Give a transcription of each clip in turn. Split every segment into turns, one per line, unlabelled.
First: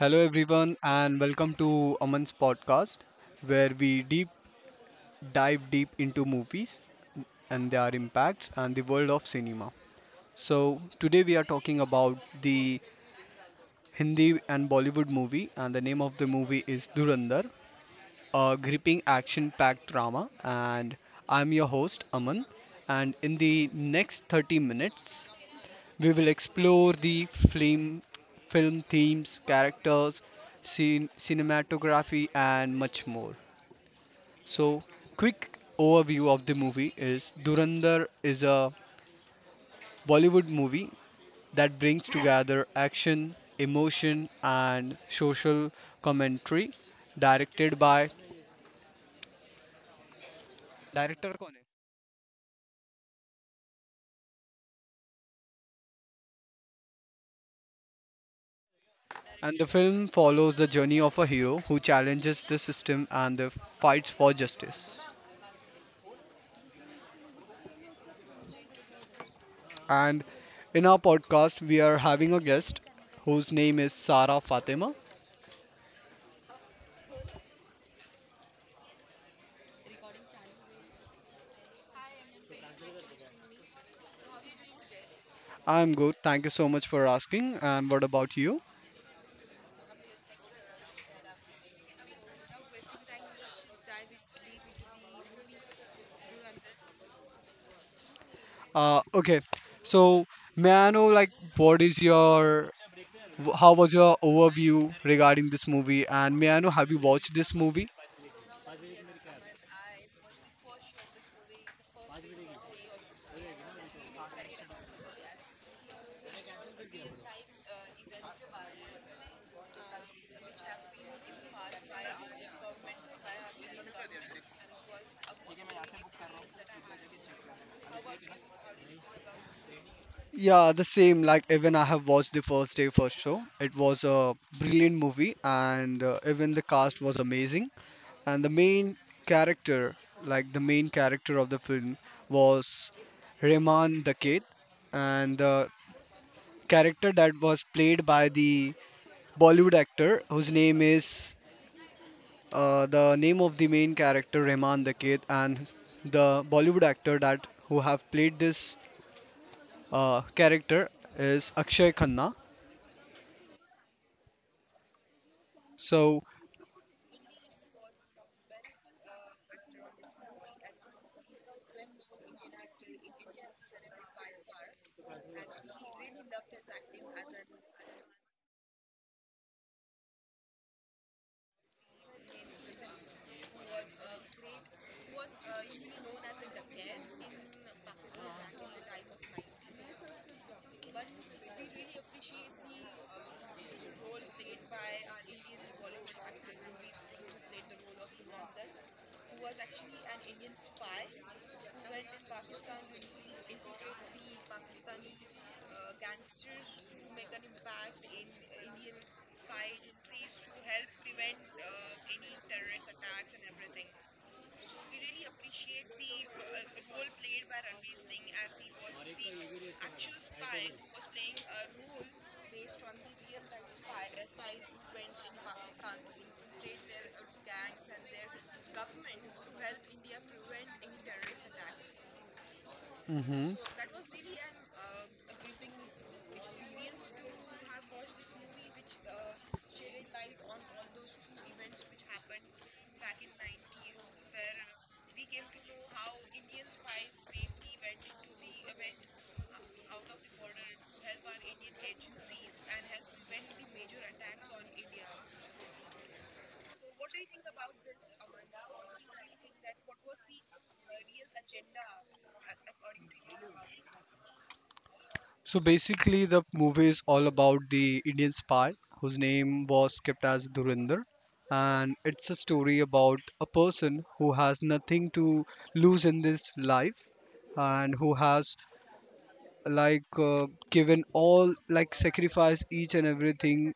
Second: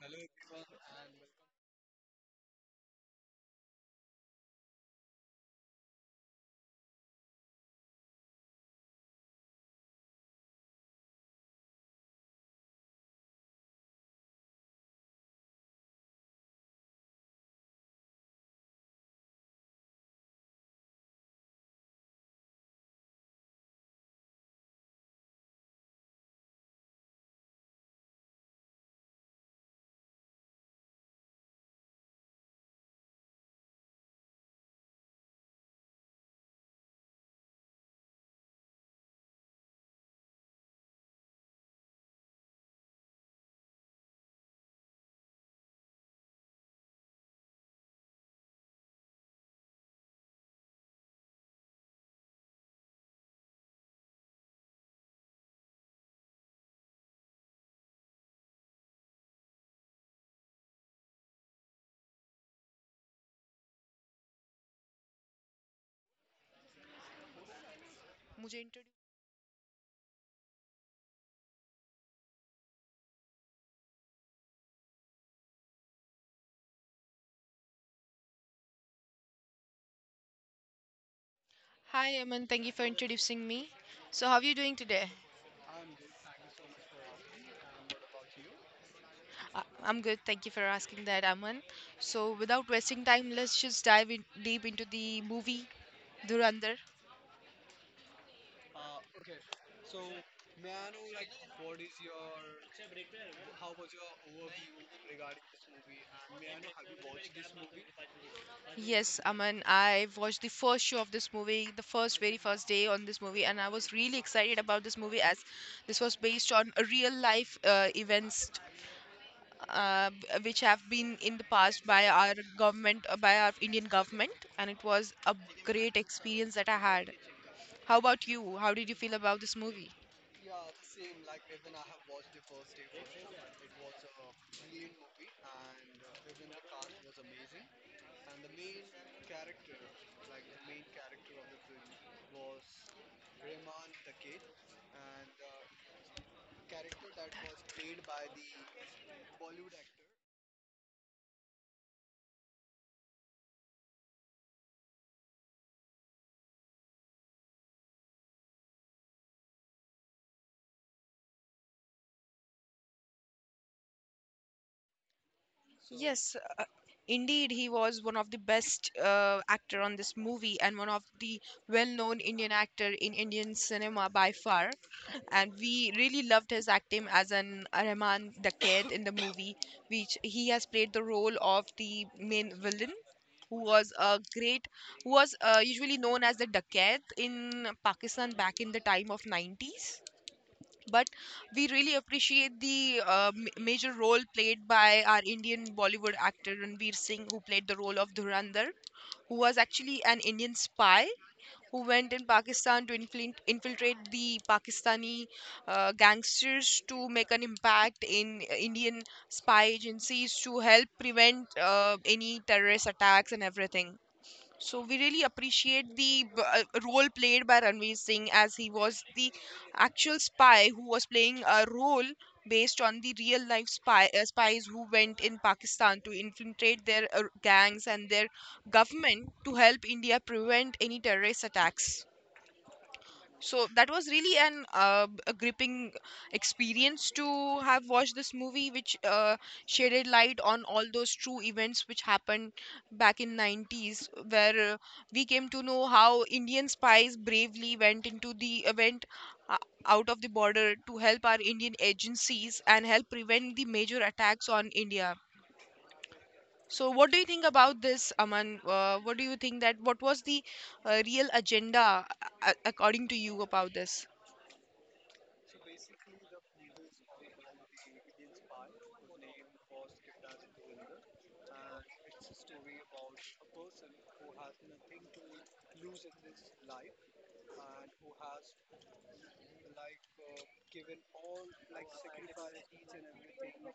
Hello, everyone, and welcome to Aman's podcast, where we deep dive deep into movies and their impacts and the world of cinema. So, today we are talking about the Hindi and Bollywood movie, and the name of the movie is Durandar, a gripping action packed drama. And I'm your host, Aman. And in the next 30 minutes, we will explore the film themes, characters, scene, cinematography, and much more. So, quick overview of the movie is Durandar is a Bollywood movie that brings together action, emotion, and social commentary, directed by director Kone. And the film follows the journey of a hero who challenges the system and the fights for justice.
मुझे introduce.
And in our podcast, we are having a guest whose name is Sara Fatima.
Hi Aman, thank you for introducing me. So how are you doing today?
I'm good. Thank you so much for asking. And what about you?
I'm good. Thank you for asking that, Aman. So without wasting time, let's just dive in deep into the movie Durandar.
Okay. So, may I know, like, what is your, how was your overview regarding this movie? And may I know, have you watched this movie?
Yes, Aman, I watched the first show of this movie, the first very first day on this movie, and I was really excited about this movie as this was based on a real life events uh, which have been in the past by our government, by our Indian government, and it was a great experience that I had. How about you? How did you feel about this movie?
Yeah, the same. Like, even I have watched the first day, first show. It was a brilliant movie, and even the cast was amazing. And the character, main character of the film, was Rehman the Kid, and the character that was played by the Bollywood actor whose name is the name of the main character Rehman the Kid, and the Bollywood actor that who have played this character is Akshay Khanna. So,
Yes, indeed, he was one of the best actor on this movie and one of the well-known Indian actor in Indian cinema by far. And we really loved his acting as an Rahman the kid in the movie, which he has played the role of the main villain. Who was a great, who was usually known as the Dakat in Pakistan back in the time of 90s, but we really appreciate the major role played by our Indian Bollywood actor Ranveer Singh, who played the role of Dhurandhar, who was actually an Indian spy who went in Pakistan to infiltrate the Pakistani gangsters to make an impact in Indian spy agencies to help prevent any terrorist attacks and everything. So we really appreciate the role played by Ranveer Singh as he was the actual spy who was playing a role based on the real life spies who went in Pakistan to infiltrate their gangs and their government to help India prevent any terrorist attacks.
mhm.
So that was really an a gripping experience to have watched this movie, which shaded light on all those true events which happened back in 90s, where we came to know how Indian spies bravely went into the event uh, out of the border to help our Indian agencies and help prevent the major attacks on India. So, what do you think about this, Aman? What do you think that what was the real agenda, according to you, about this?
So basically, the movie is all about the Indian spy whose name was kept as Dhurinder, and it's a story about a person who has nothing to lose in this life, and who has given all, like sacrificed each and everything,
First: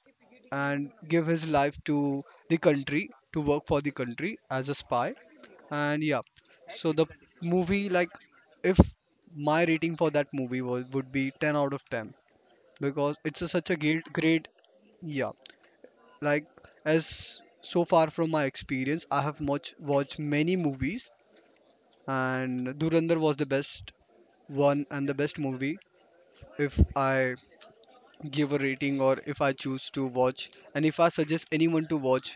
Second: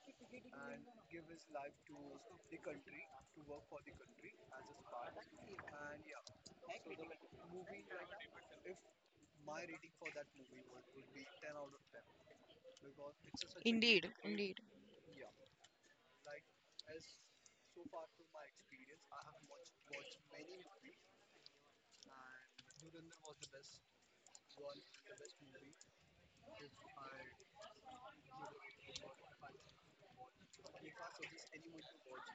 and give his life to the country to work for the country as a spy, and yeah, so the movie like if my rating for that movie was would be 10 out of 10 because it's a, such a great
Indeed,
great
indeed.
yeah like as so far from my experience I have much watched many movies and Durandar was the best one and the best movie if I give a rating or if I choose to watch and if I suggest anyone to watch,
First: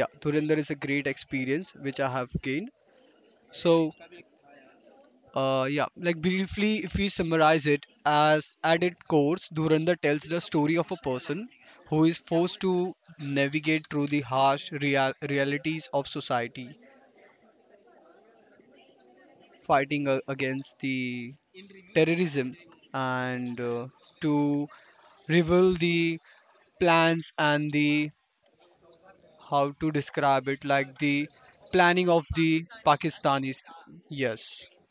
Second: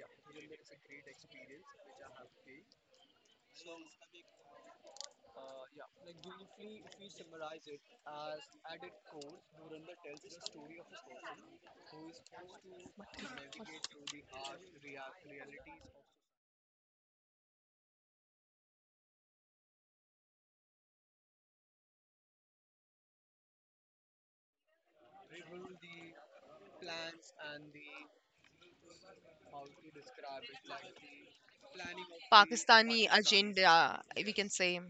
yeah, Durandar is a great experience which I have gained. So yeah, like briefly, if we summarize it as at its core, Dhurandhar tells the story of a person who is forced to navigate through the harsh realities of society, fighting against the terrorism and to reveal the plans and the how to describe it like the planning of the
Pakistani
Pakistanis.
agenda, we can
Yes.
say,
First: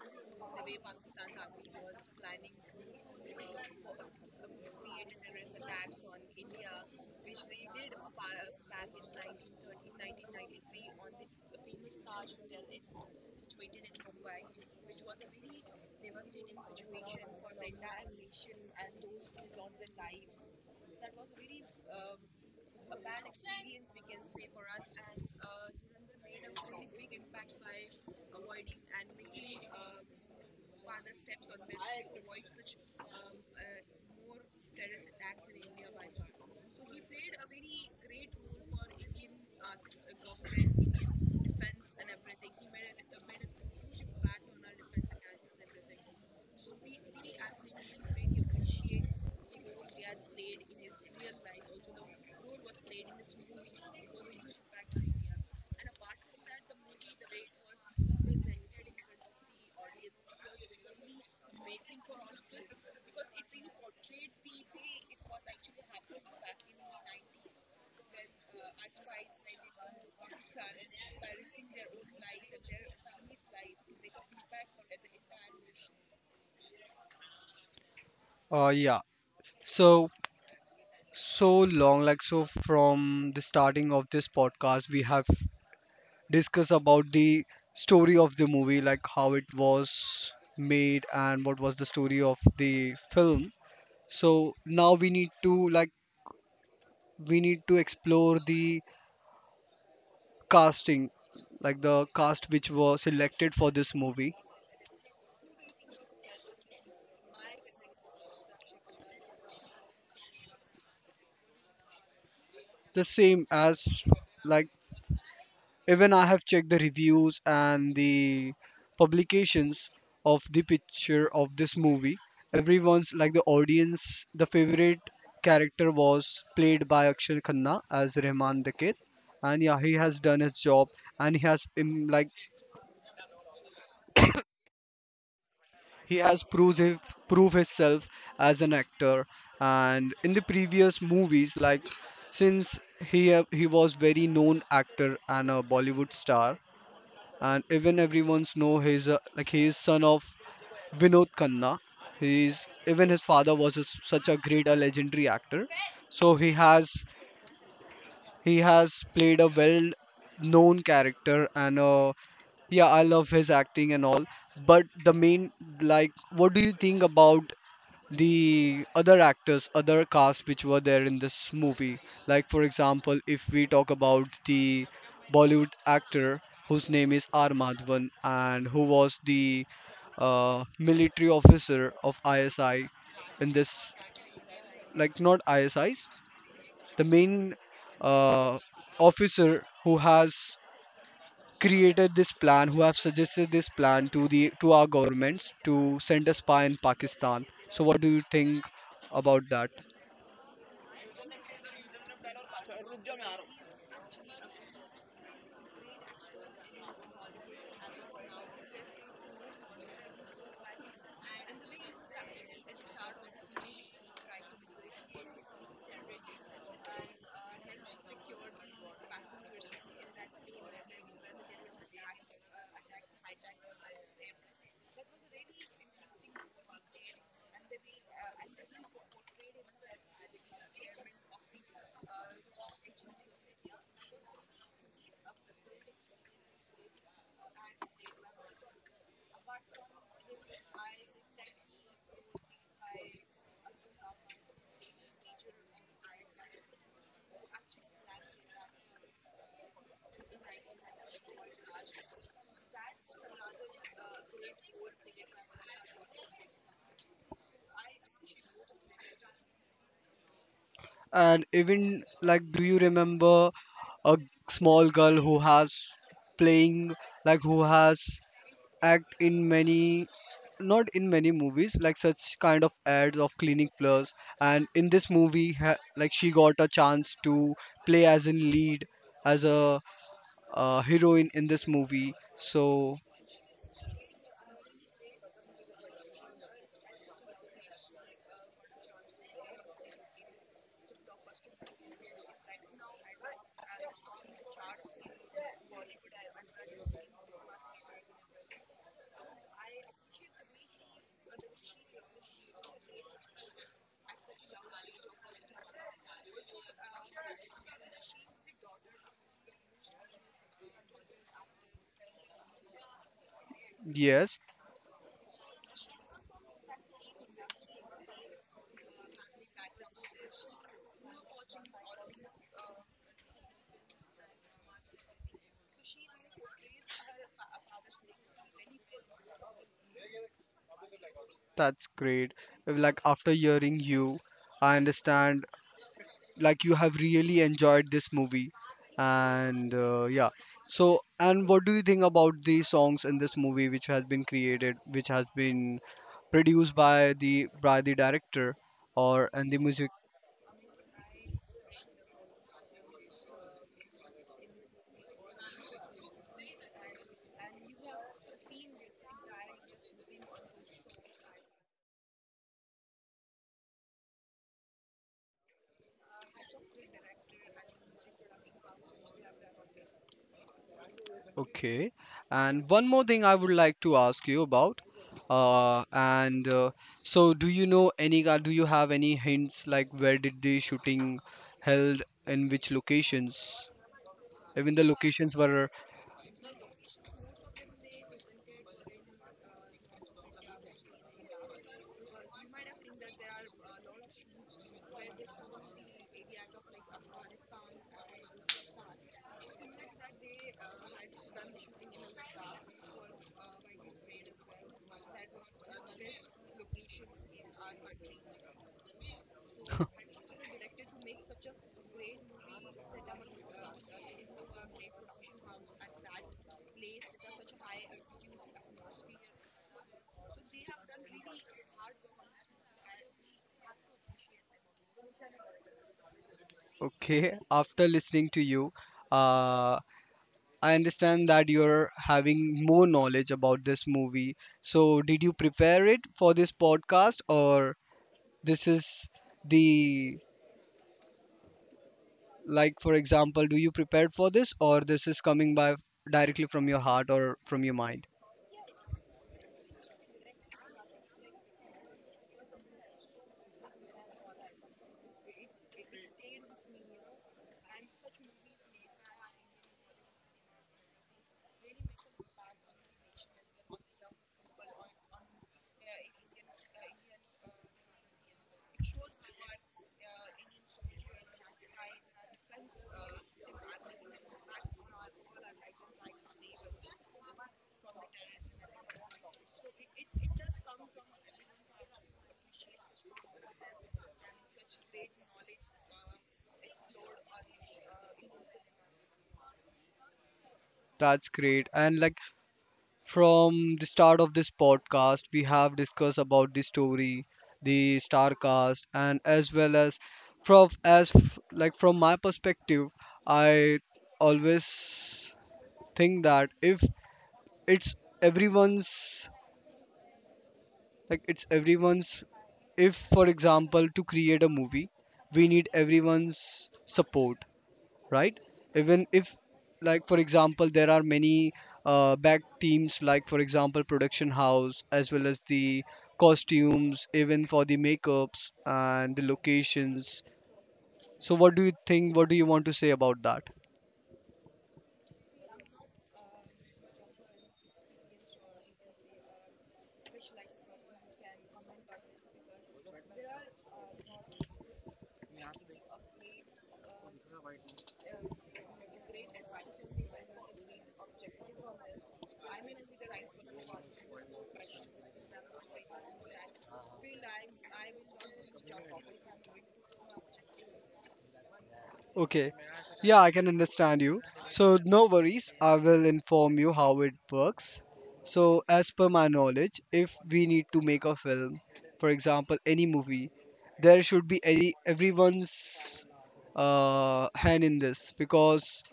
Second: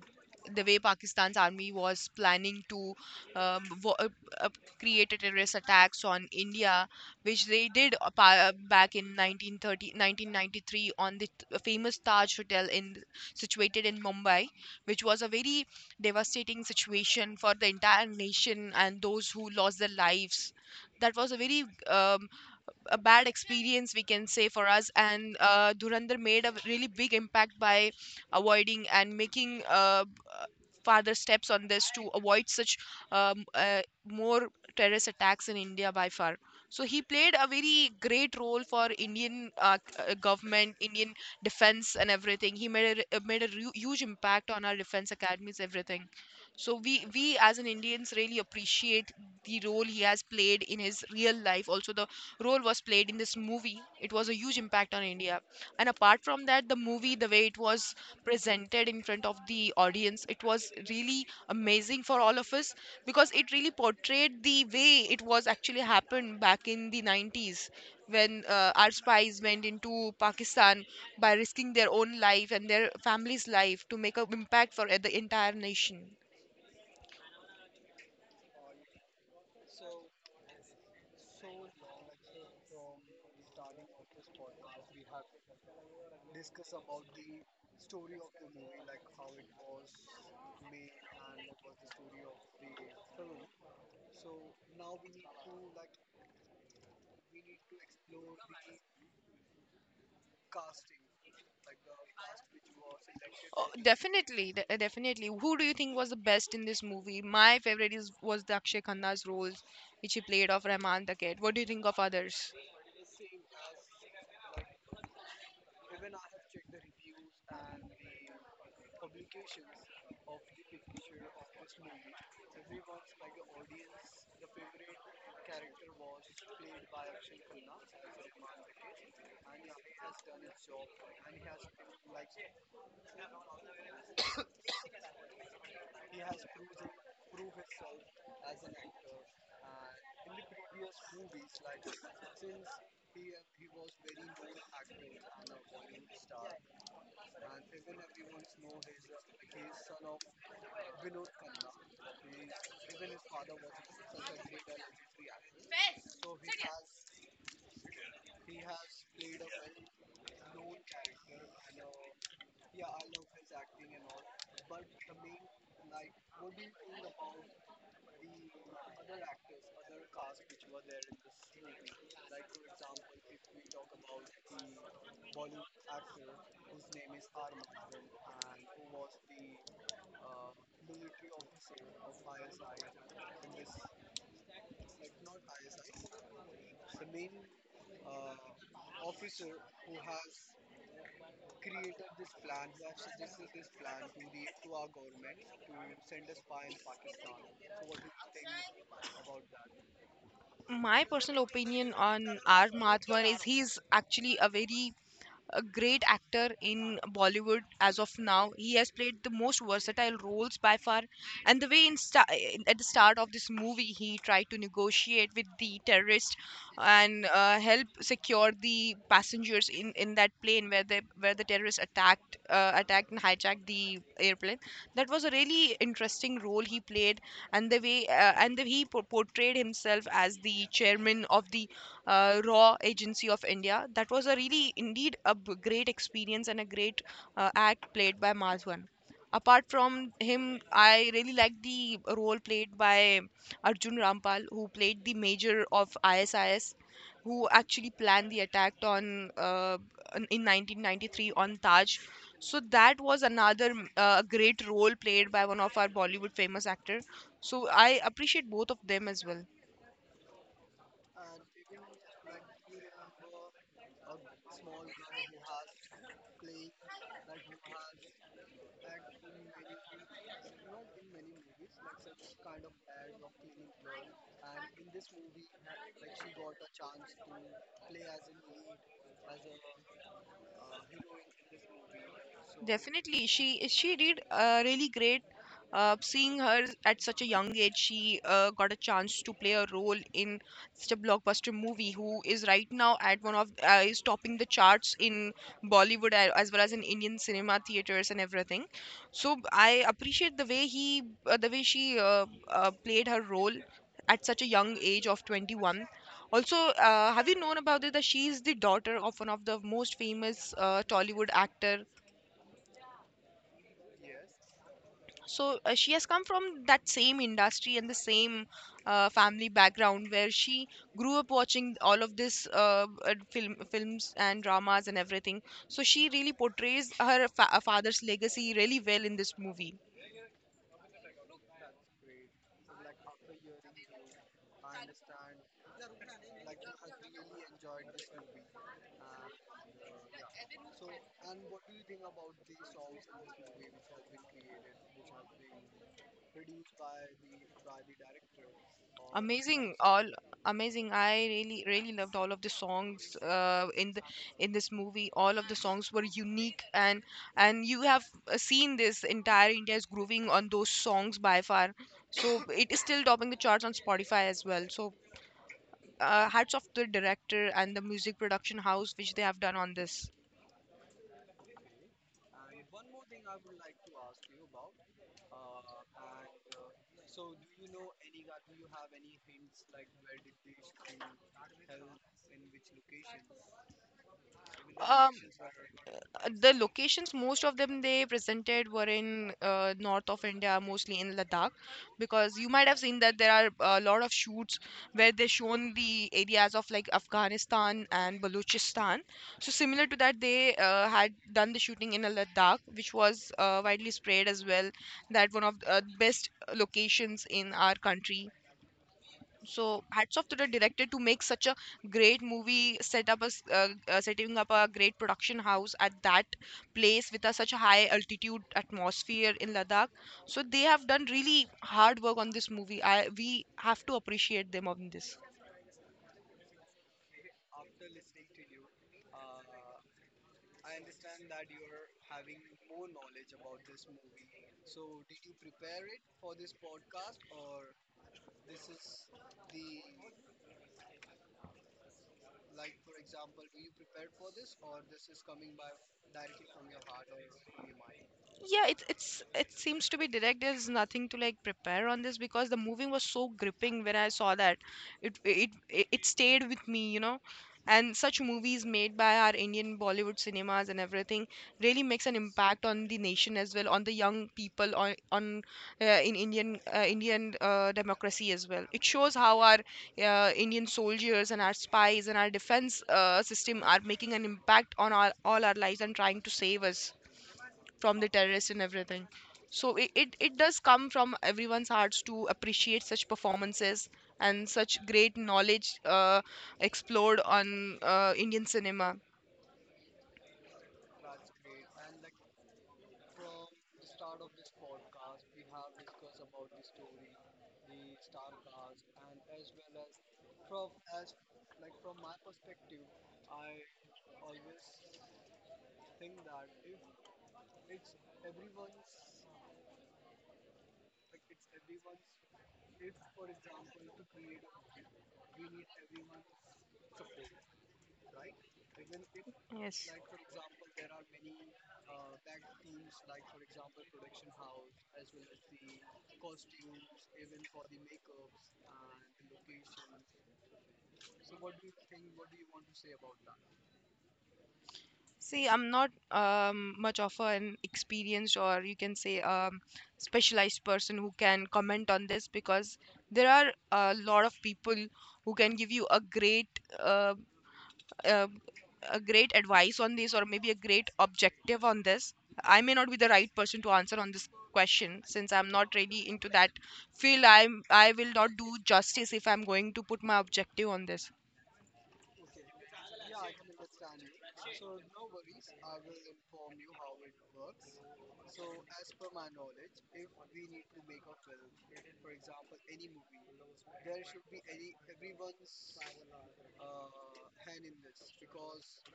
the way Pakistan's army was planning to um, vo- uh, uh, create a terrorist attacks on India, which they did back in 1993 on the famous Taj Hotel in situated in Mumbai, which was a very devastating situation for the entire nation and those who lost their lives. That was a very a bad experience we can say for us and Dhurandhar made a really big impact by avoiding and making further steps on this to avoid such more terrorist attacks in India by far. So he played a very great role for Indian government, Indian defense, and everything. He made a huge impact on our defense academies, everything. So we as an Indians really appreciate the role he has played in his real life, also the role was played in this movie. It was a huge impact on India. And apart from that, the movie, the way it was presented in front of the audience, it was really amazing for all of us because it really portrayed the way it was actually happened back in the 90s, when our spies went into Pakistan by risking their own life and their family's life to make an impact for the entire nation.
Yeah. So so long like so from the starting of this podcast we have discussed about the story of the movie like how it was made and what was the story of the film, so now we need to like we need to explore the casting, like the cast which was selected for
Oh,
this movie.
definitely, definitely. Who do you think was the best in this movie? My favorite is was the Akshay Khanna's role, which he played of Rahman the Cat. What do you think of others?
The same as like, even I have checked the reviews and the publications of the picture of this movie. Everyone's like the audience, the favorite character was played by Akshay Khanna as Rahman Dakit. And yeah, he has done his job and he has proved prove himself as an actor. And in the previous movies, like since he was very known actor and a Bollywood star, and even everyone's know he's like he is son of Vinod Khanna. He's Even his father was a, such a great a legendary actor. So he has played a well known character and yeah I love his acting and all. But the main like what do you think about the other actors, other cast which were there in this movie. Like, for example, if we talk about the Bollywood actor whose name is R. Madhavan and who was the military officer of ISI in this, like, not ISIs, the main uh, officer who has created this plan who have suggested this plan to the to our governments to send a spy in Pakistan. So what do you think about that?
My personal opinion on R. Madhavan is he's actually a very a great actor in Bollywood as of now. He has played the most versatile roles by far. And the way at the start of this movie, he tried to negotiate with the terrorist and help secure the passengers in that plane where the terrorists attacked and hijacked the airplane. That was a really interesting role he played, and the way and the, he portrayed himself as the chairman of the Raw Agency of India. That was a really, indeed, a great experience and a great act played by Madhwan. Apart from him, I really like the role played by Arjun Rampal, who played the major of ISIS, who actually planned the attack on in 1993 on Taj. So that was another great role played by one of our Bollywood famous actor. So I appreciate both of them as well.
And even like, do you remember a small girl who has playing like who has act in many, not in many movies like such kind of ads of Clinic Plus, and in this movie like she got a chance to play as in lead as a heroine in this movie? So
Definitely, she did really great. Seeing her at such a young age, she got a chance to play a role in such a blockbuster movie. Who is right now at one of is topping the charts in Bollywood as well as in Indian cinema theaters and everything. So I appreciate the way she played her role at such a young age of 21. Also, have you known about it that she is the daughter of one of the most famous Tollywood actor.
yes,
So she has come from that same industry and the same family background where she grew up watching all of this films and dramas and everything. So she really portrays her father's legacy really well in this movie.
that's great. Like after hearing you, I understand, like, you have really enjoyed this movie. And yeah, so and what do you think about the songs in this movie which has been created, which has been produced by the director or and the
Amazing,
music?
all amazing. I really, really loved all of the songs in this movie. All of the songs were unique, and you have seen this entire India's grooving on those songs by far. So it is still topping the charts on Spotify as well. So hats off to the director and the music production house which they have done on this.
Okay, and one more thing I would like to ask you about, and so do you know any do you have any hints like where did the shooting held in which locations, even the
Um,
locations were?
the locations, most of them they presented, were in north of India, mostly in Ladakh, because you might have seen that there are a lot of shoots where they shown the areas of like Afghanistan and Balochistan. So similar to that, they had done the shooting in a Ladakh, which was widely spread as well. That one of the best locations in our country. So hats off to the director to make such a great movie, set up setting up a great production house at that place with such a high altitude atmosphere in Ladakh. So they have done really hard work on this movie. I, we have to appreciate them on this.
Okay, after listening to you, uh, I understand that you're having more knowledge about this movie. So, did you prepare it for this podcast, or this is the like, for example, do you prepare for this, or this is coming by directly from your heart or from your mind?
Yeah, it seems to be direct. There's nothing to like prepare on this because the movie was so gripping. When I saw that, it stayed with me, you know. And such movies made by our Indian Bollywood cinemas and everything really makes an impact on the nation as well, on the young people, on in indian Indian democracy as well. It shows how our Indian soldiers and our spies and our defense system are making an impact on our all our lives and trying to save us from the terrorists and everything. So it does come from everyone's hearts to appreciate such performances and such great knowledge explored on Indian cinema.
That's great. And like, from the start of this podcast, we have discussed about the story, the star cast, and as well as from like from my perspective, I always think that if it's everyone's like it's everyone's if for example to create a movie, we need everyone's support, right? Even if,
Yes.
like, for example, there are many back teams, like, for example, production house, as well as the costumes, even for the makeups and the locations. So, what do you think? What do you want to say about that?
See, I'm not much of an experienced, or you can say specialized person who can comment on this because there are a lot of people who can give you uh, uh, a great advice on this, or maybe a great objective on this. I may not be the right person to answer on this question since I'm not really into that field. I will not do justice if I'm going to put my objective on this.
Okay. Yeah, I can understand you. So, no worries. I will inform you how it works. So, as per my knowledge, if we need to make a film, for example, any movie, there should be any everyone's hand in this because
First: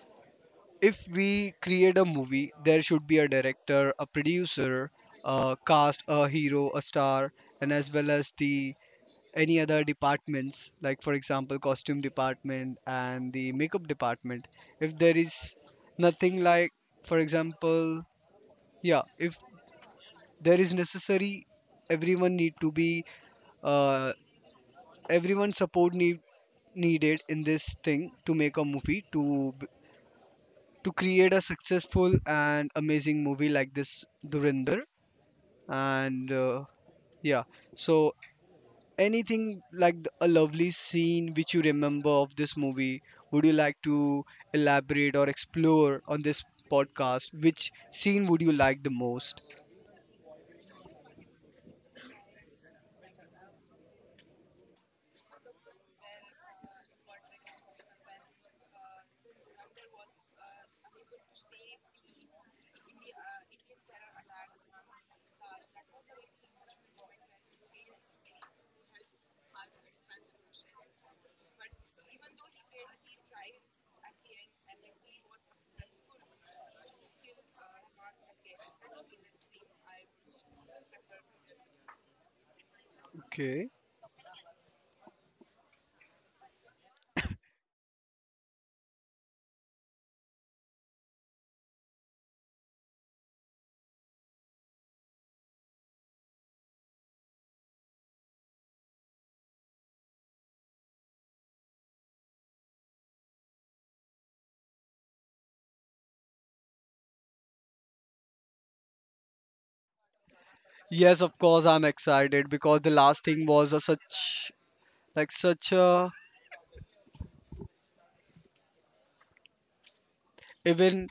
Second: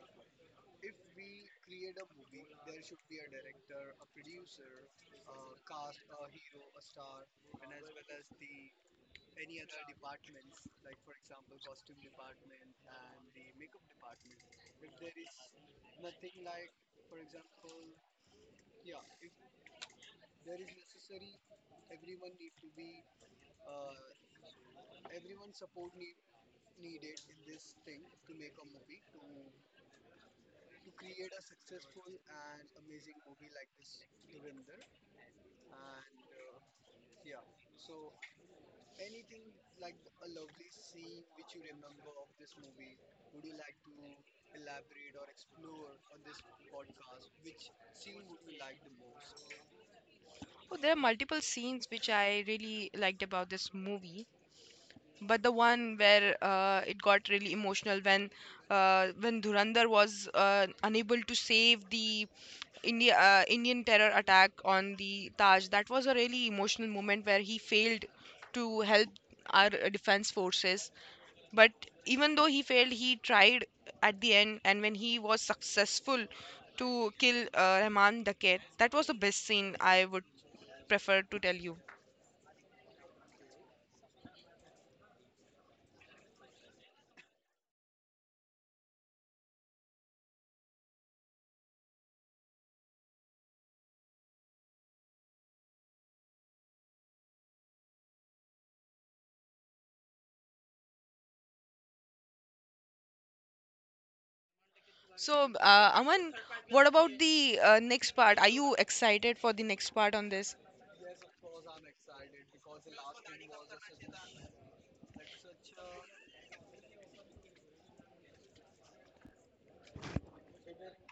if we create a movie, there should be a director, a producer, a cast, a hero, a star, and as well as the any other departments like for example costume department and the makeup department if there is nothing like for example yeah if there is necessary everyone need to be uh, everyone support needed in this thing to make a movie to create a successful and amazing movie like this Durinder. And yeah, so anything like a lovely scene which you remember of this movie, would you like to elaborate or explore on this podcast? Which scene would you like the most?
Oh, there are multiple scenes which I really liked about this movie, but the one where it got really emotional when when Dhurandhar was unable to save the Indian terror attack on the Taj. That was a really emotional moment where he failed to help our defense forces. But even though he failed, he tried at the end, and when he was successful to kill Rahman Dakir, that was the best scene I would prefer to tell you.
Okay.
So, Aman, what about the next part? Are you excited for the next part on this?
Yes, of course I'm excited because the last thing was a such like such a, even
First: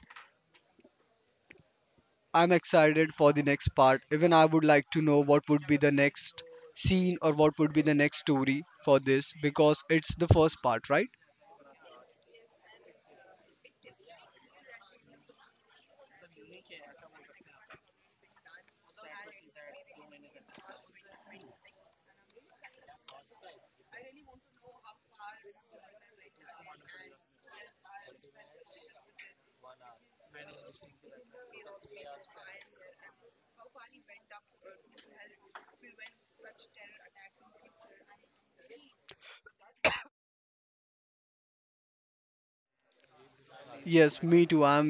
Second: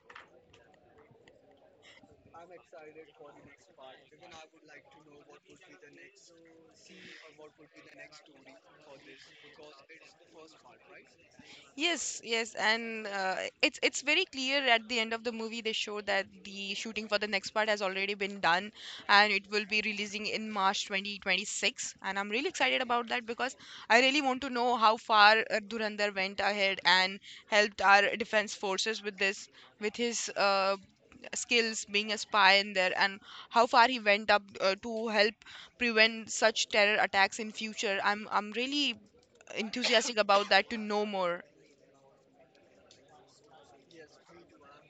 I'm excited for the next part, even I would like to know what would be the next scene or what would be the next story for this because it's the first part, right?
Yes, yes, and it's very clear at the end of the movie they show that the shooting for the next part has already been done, and it will be releasing in March 2026. And I'm really excited about that because I really want to know how far Dhurandhar went ahead and helped our defense forces with this, with his skills being a spy in there, and how far he went up to help prevent such terror attacks in future. I'm really enthusiastic about that to know more.
Yes, me too. i'm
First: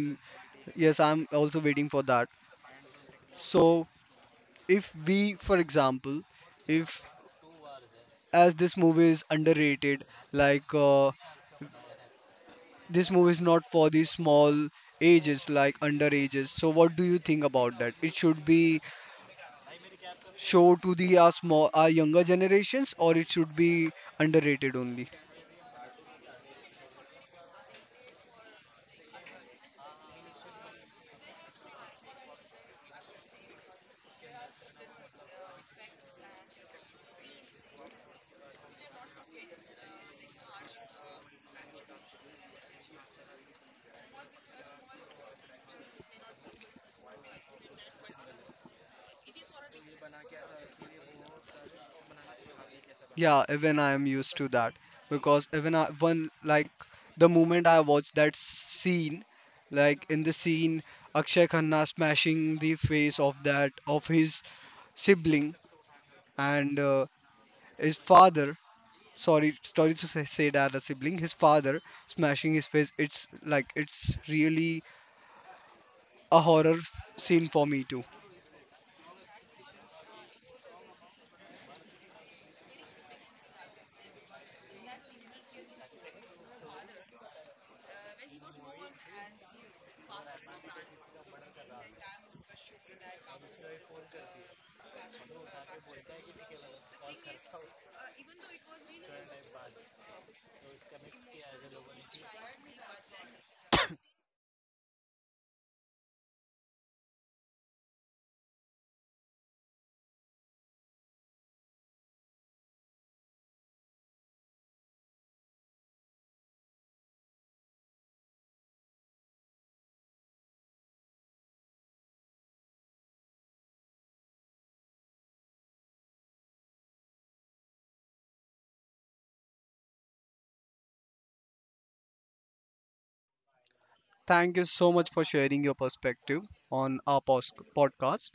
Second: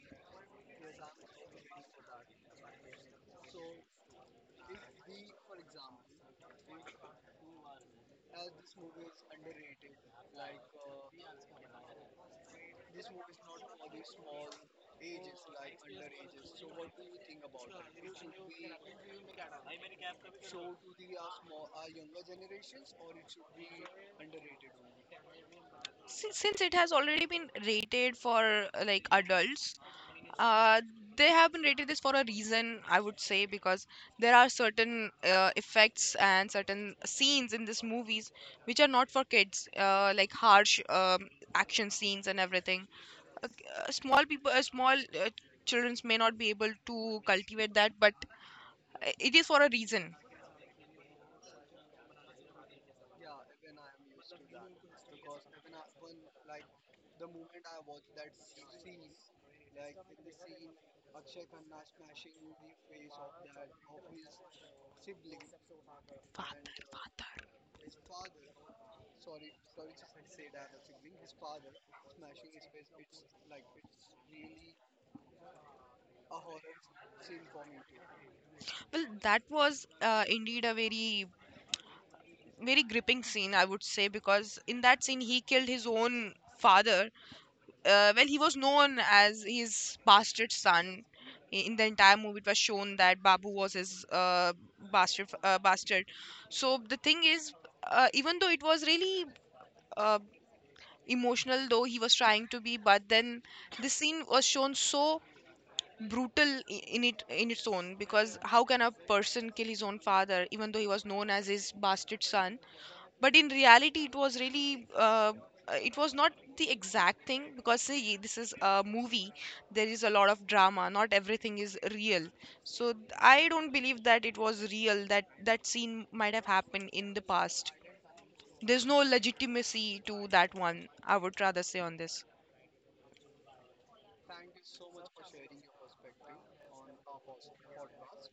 yes i'm also waiting for that. So, if we, for example, if as this movie is underrated, like this movie is not for the small ages, like underages. So, what do you think about that? It should be show to the our small, our younger generations, or it should be underrated only.
Since it has already been rated for like adults, uh, they have been rated this for a reason, I would say, because there are certain effects and certain scenes in these movies which are not for kids, like harsh action scenes and everything. uh, Small people, small children may not be able to cultivate that, but it is for a reason.
Yeah, even I am used to that because even I, one like the moment I watched that scene, like in the scene, Akshay Khanna smashing the face of that of his sibling and
father father
his father, sorry to say that a sibling his father smashing his face, it's like it's really a horror scene for me too.
Well, that was indeed a very, very gripping scene, I would say, because in that scene he killed his own father. Well, he was known as his bastard son. In the entire movie, it was shown that Babu was his bastard. Bastard. So the thing is, even though it was really uh, emotional, though he was trying to be, but then this scene was shown so brutal in it in its own, because how can a person kill his own father, even though he was known as his bastard son? But in reality it was really it was not the exact thing, because see, this is a movie, there is a lot of drama, not everything is real. So I don't believe that it was real, that that scene might have happened in the past. There's no legitimacy to that one, I would rather say on this.
Thank you so much for sharing your perspective on our podcast.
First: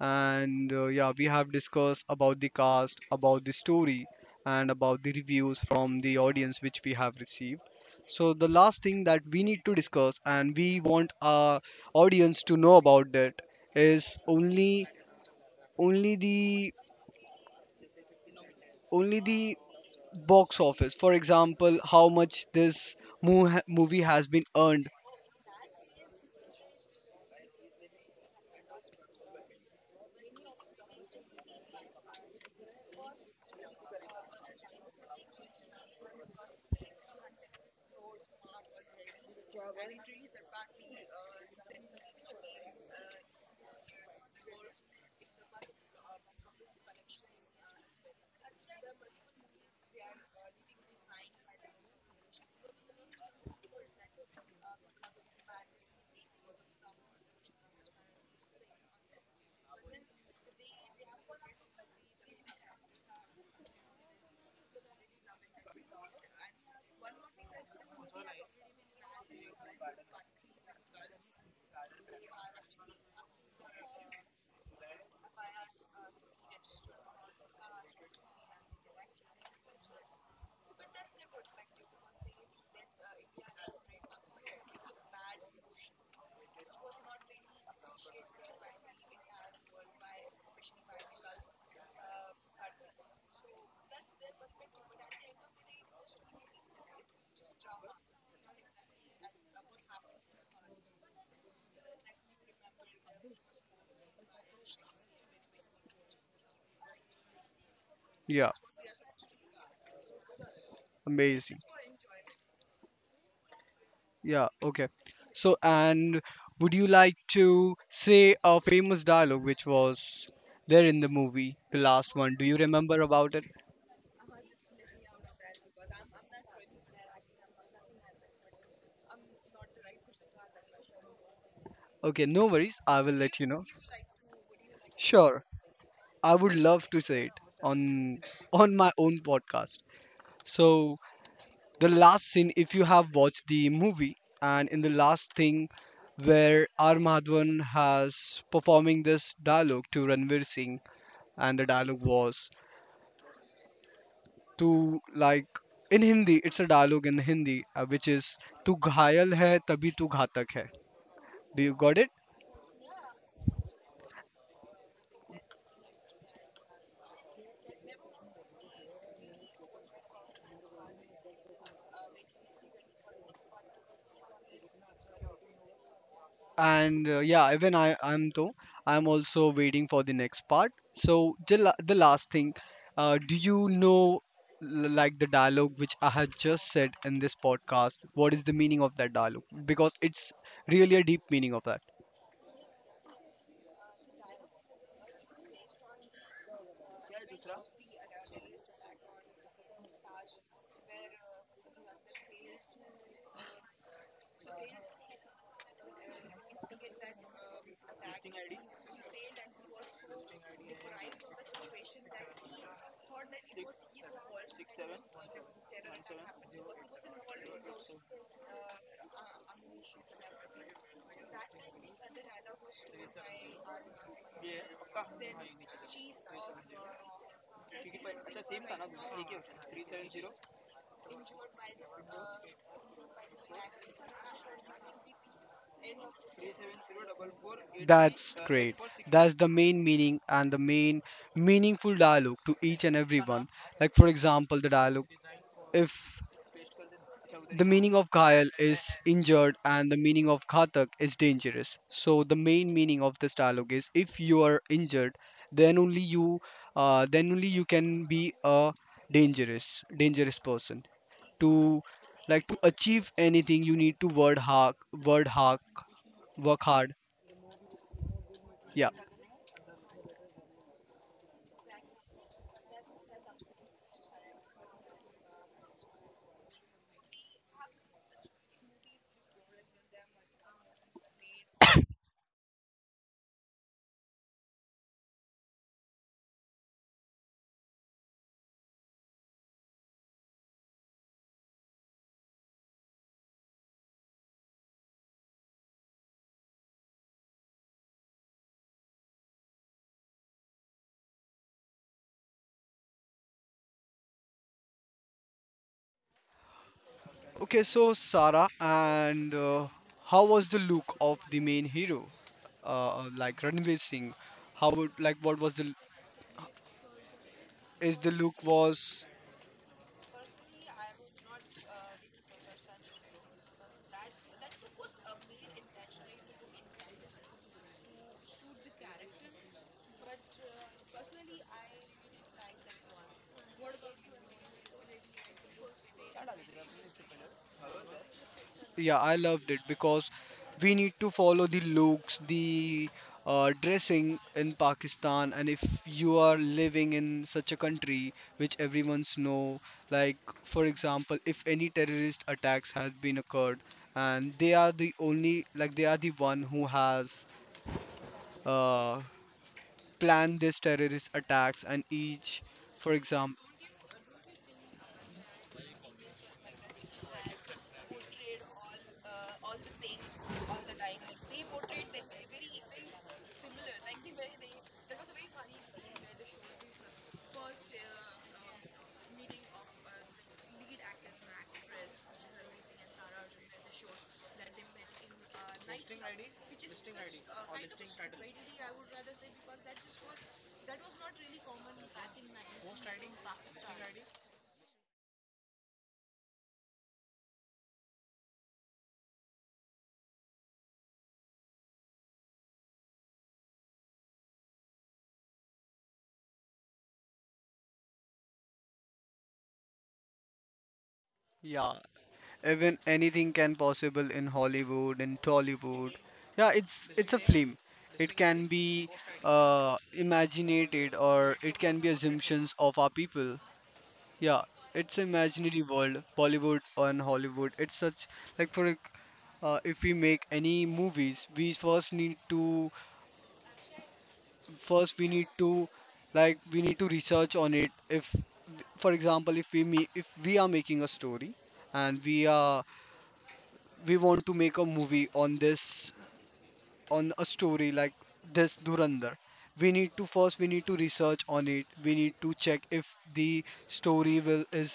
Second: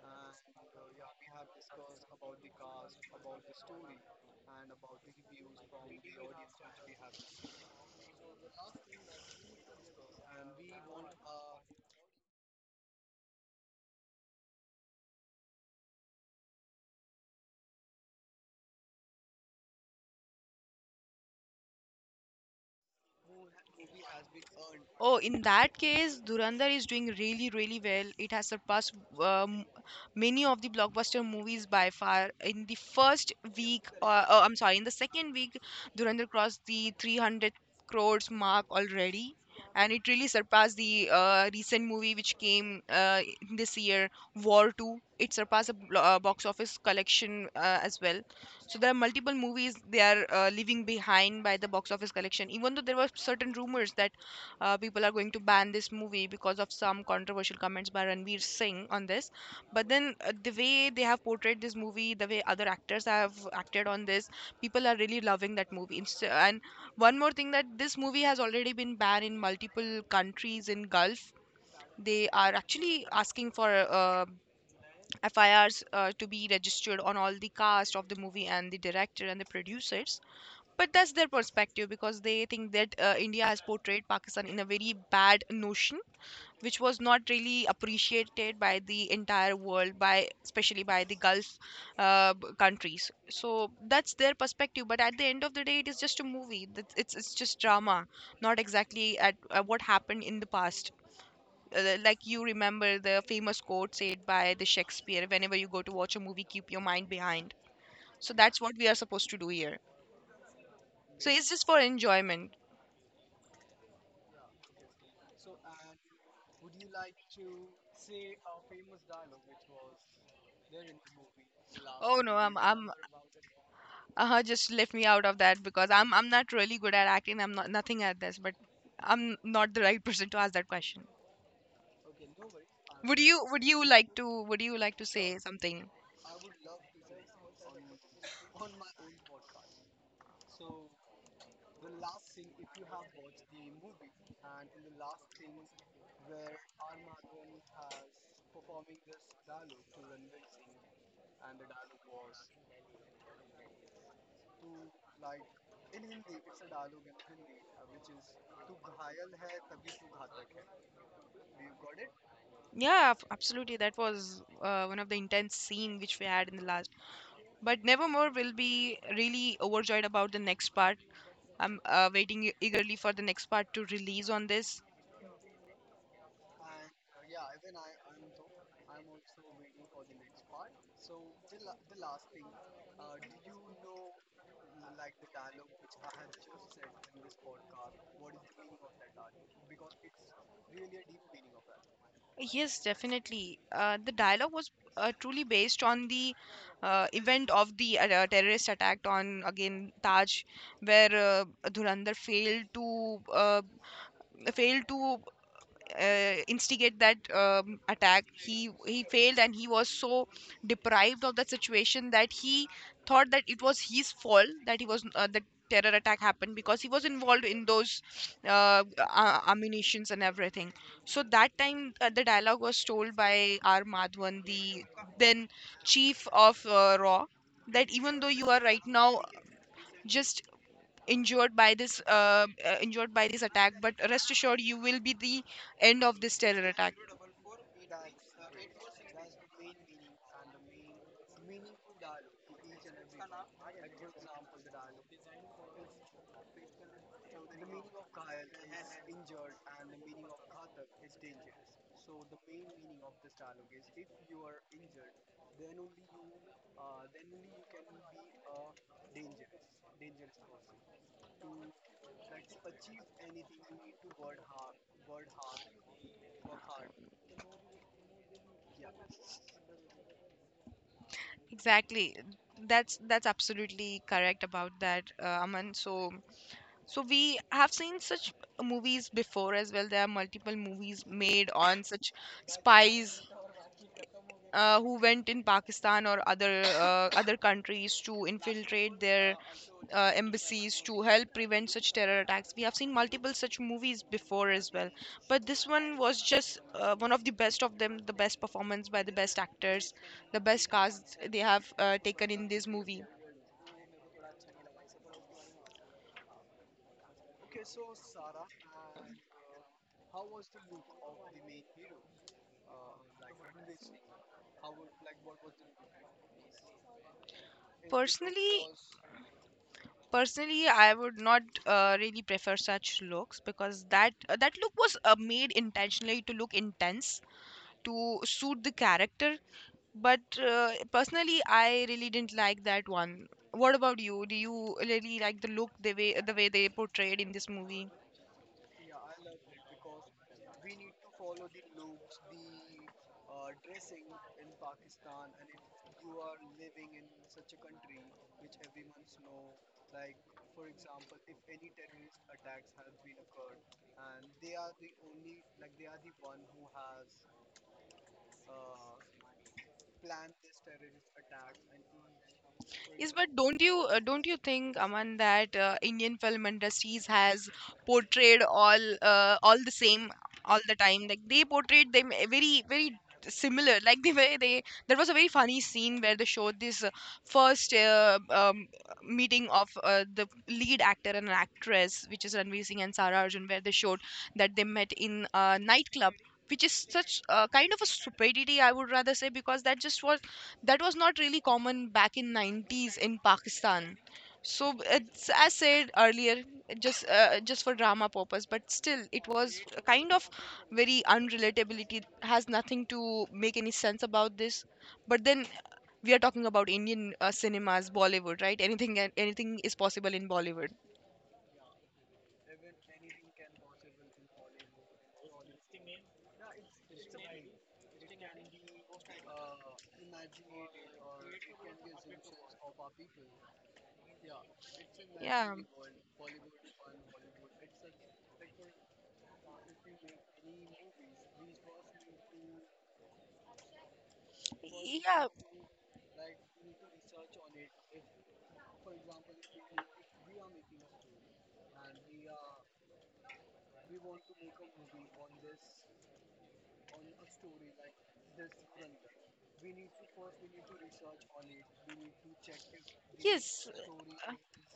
And yeah, we have discussed about the cast, about the story, and about the reviews from the audience which we have received. So the last thing that we need to discuss and we want our audience to know about that is only the only the box office, for example how much this movie has been earned.
Oh, in that case, Dhurandhar is doing really, really well. It has surpassed um, many of the blockbuster movies by far. In the first week, oh, I'm sorry, in the second week, Dhurandhar crossed the 300 crores mark already, and it really surpassed the recent movie which came this year, War 2. It surpassed a box office collection as well. So there are multiple movies they are leaving behind by the box office collection. Even though there were certain rumors that people are going to ban this movie because of some controversial comments by Ranveer Singh on this. But then the way they have portrayed this movie, the way other actors have acted on this, people are really loving that movie. And one more thing, that this movie has already been banned in multiple countries in Gulf. They are actually asking for FIRs to be registered on all the cast of the movie and the director and the producers, but that's their perspective because they think that India has portrayed Pakistan in a very bad notion, which was not really appreciated by the entire world, by especially by the Gulf countries. So that's their perspective, but at the end of the day, it is just a movie. It's just drama, not exactly at what happened in the past. Like, you remember the famous quote said by the Shakespeare, whenever you go to watch a movie keep your mind behind. So
Yeah,
that's what we are supposed to do here. So it's
amazing.
just for enjoyment.
Yeah, okay. So and would you like to say a famous dialogue which was there in the movie, the last
Oh no,
one, do
I'm
you
I'm
remember about it?
uh just left me out of that because I'm not really good at acting. I'm not nothing at this, but I'm not the right person to ask that question.
Okay, no worries, I will
Would
let
you
you know.
would you like to would you like to say
Sure,
something?
I would love to say it on my own podcast. So the last scene, if you have watched the movie, and in the last thing where R Madhavan has performing this dialogue to Ranveer Singh, and the dialogue was to like in Hindi, it's a dialogue in Hindi, which is tu ghayal hai tabhi tu ghatak hai. Do you got it?
Yeah, absolutely. That was one of the intense scene which we had in the last. But Nevermore will be really overjoyed about the next part. I'm waiting eagerly for the next part to release on this.
And yeah, even I'm though I'm also waiting for the next part. So the, the last thing, do you know like the dialogue which I had just said in this podcast, what is the meaning of that dialogue because it's really a deep meaning of that?
Yes, definitely. The dialogue was truly based on the event of the terrorist attack on again Taj, where Dhurandhar failed to failed to instigate that attack. He failed and he was so deprived of that situation that he thought that it was his fault, that he was the terror attack happened because he was involved in those ammunitions and everything. So that time, the dialogue was told by R Madhavan, the then chief of RAW, that even though you are right now just injured by this attack, but rest assured you will be the end of this terror attack.
That's great. That's the main meaning and the main meaningful dialogue to each and everyone, like for example the dialogue if. The meaning of Ghayal is injured and the meaning of Ghatak is dangerous. So the main meaning of this dialogue is if you are injured, then only you then only you can be a dangerous dangerous person. To like to achieve anything you need to word hard work hard. Yeah.
Exactly, that's absolutely correct about that, Aman. So we have seen such movies before as well. There are multiple movies made on such spies, who went in Pakistan or other other countries to infiltrate their embassies to help prevent such terror attacks. We have seen multiple such movies before as well, but this one was just one of the best of them, the best performance by the best actors, the best casts they have taken in this movie.
Okay, so Sarah and how was the look of the main hero? Like Ranveer Singh. How would like what was the is the look
Personally,
was.
personally, I would not really prefer such looks because that that look was made intentionally to look intense to suit the character. But personally, I really didn't like that one. What about you? Do you really like the look, the way they portrayed in this movie?
Yeah, I loved it because we need to follow the looks, the dressing in Pakistan, and if you are living in such a country which everyone's know, like for example if any terrorist attacks has been occurred and they are the only like they are the one who has uh, planned this terrorist attacks and each for
Yes, but
example.
don't you think, Aman, that Indian film industries has portrayed all the same all the time? Like, they portrayed them very, very similar. Like, they there was a very funny scene where they showed this first meeting of the lead actor and an actress, which is Ranveer Singh and Sara Arjun, where they showed that they met in a nightclub. Which is such a kind of a stupidity, I would rather say, because that was not really common back in 90s in Pakistan. So it's as said earlier, just for drama purpose, but still it was a kind of very unrelatability. It has nothing to make any sense about this, but then we are talking about Indian cinemas, Bollywood, right? Anything, anything is possible in Bollywood.
Yeah, even anything can possible in Hollywood and Tollywood. Yeah, it's a film, it can be imaginated or it can be assumptions of our people. Yeah, it's
Yeah,
imaginary world Bollywood and Hollywood it's such. Like for if we make any movies we
yeah.
need to like we need to research on it if for example if we are making a story and we want to make a movie on this on a story like this Durandar. We need to research on it. We need to check if the
Yes,
story
uh,
will is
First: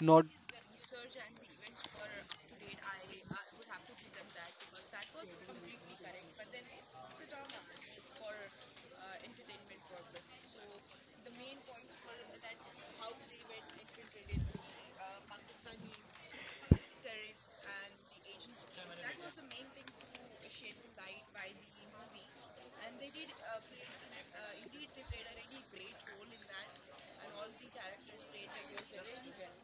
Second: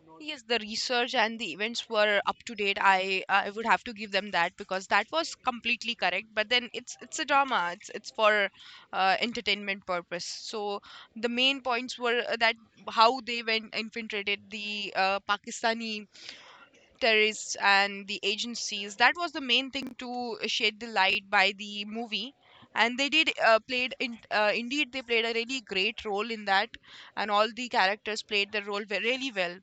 not.
yes, the research and the events were up to date. I would have to give them that because that was completely correct. But then it's a drama. It's for entertainment purpose. So the main points were that how they went infiltrated the Pakistani terrorists and the agencies. That was the main thing to shed the light by the movie. And they did played in, indeed they played a really great role in that, and all the characters played their role really well.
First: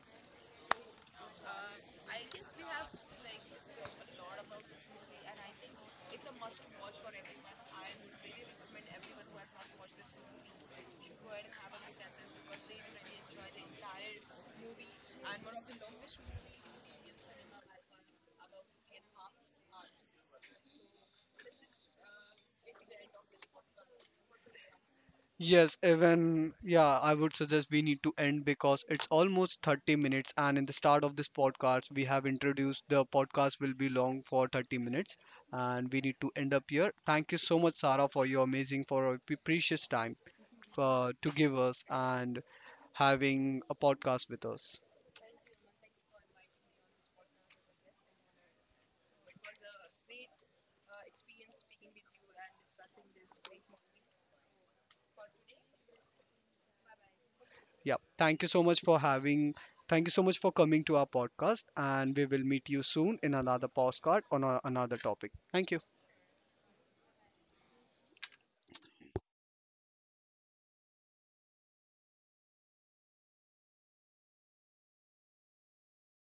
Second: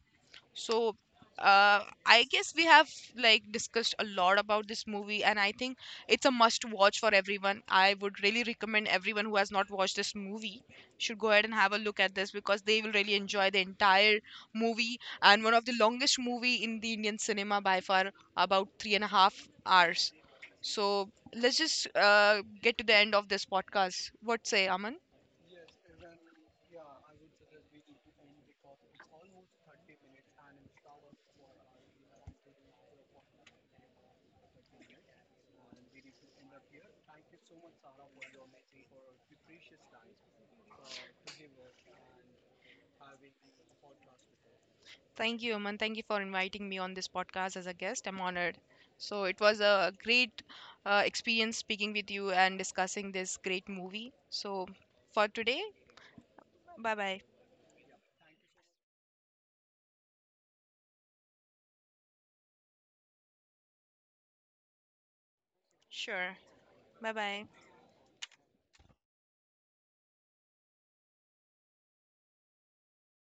So, I guess we have like discussed a lot about this movie, and I think it's a must watch for everyone. I would really recommend everyone who has not watched this movie should go ahead and have a look at this, because they will really enjoy the entire movie, and one of the longest movie in the Indian cinema by far, about 3.5 hours. So let's just get to the end of this podcast. What say, Aman?
Yes, even yeah, I would suggest we need to end because it's almost 30 minutes and in the start of this podcast we have introduced the podcast will be long for 30 minutes and we need to end up here. Thank you so much Sarah for your amazing for your precious time to give us and having a podcast with us.
Thank you, Aman. Thank you for inviting me on this podcast as a guest. I'm honored. So it was a great experience speaking with you and discussing this great movie. So for today, bye bye.
Yeah, thank you so much for having, thank you so much for coming to our podcast and we will meet you soon in another podcast on another topic. Thank you.
Sure. Bye bye.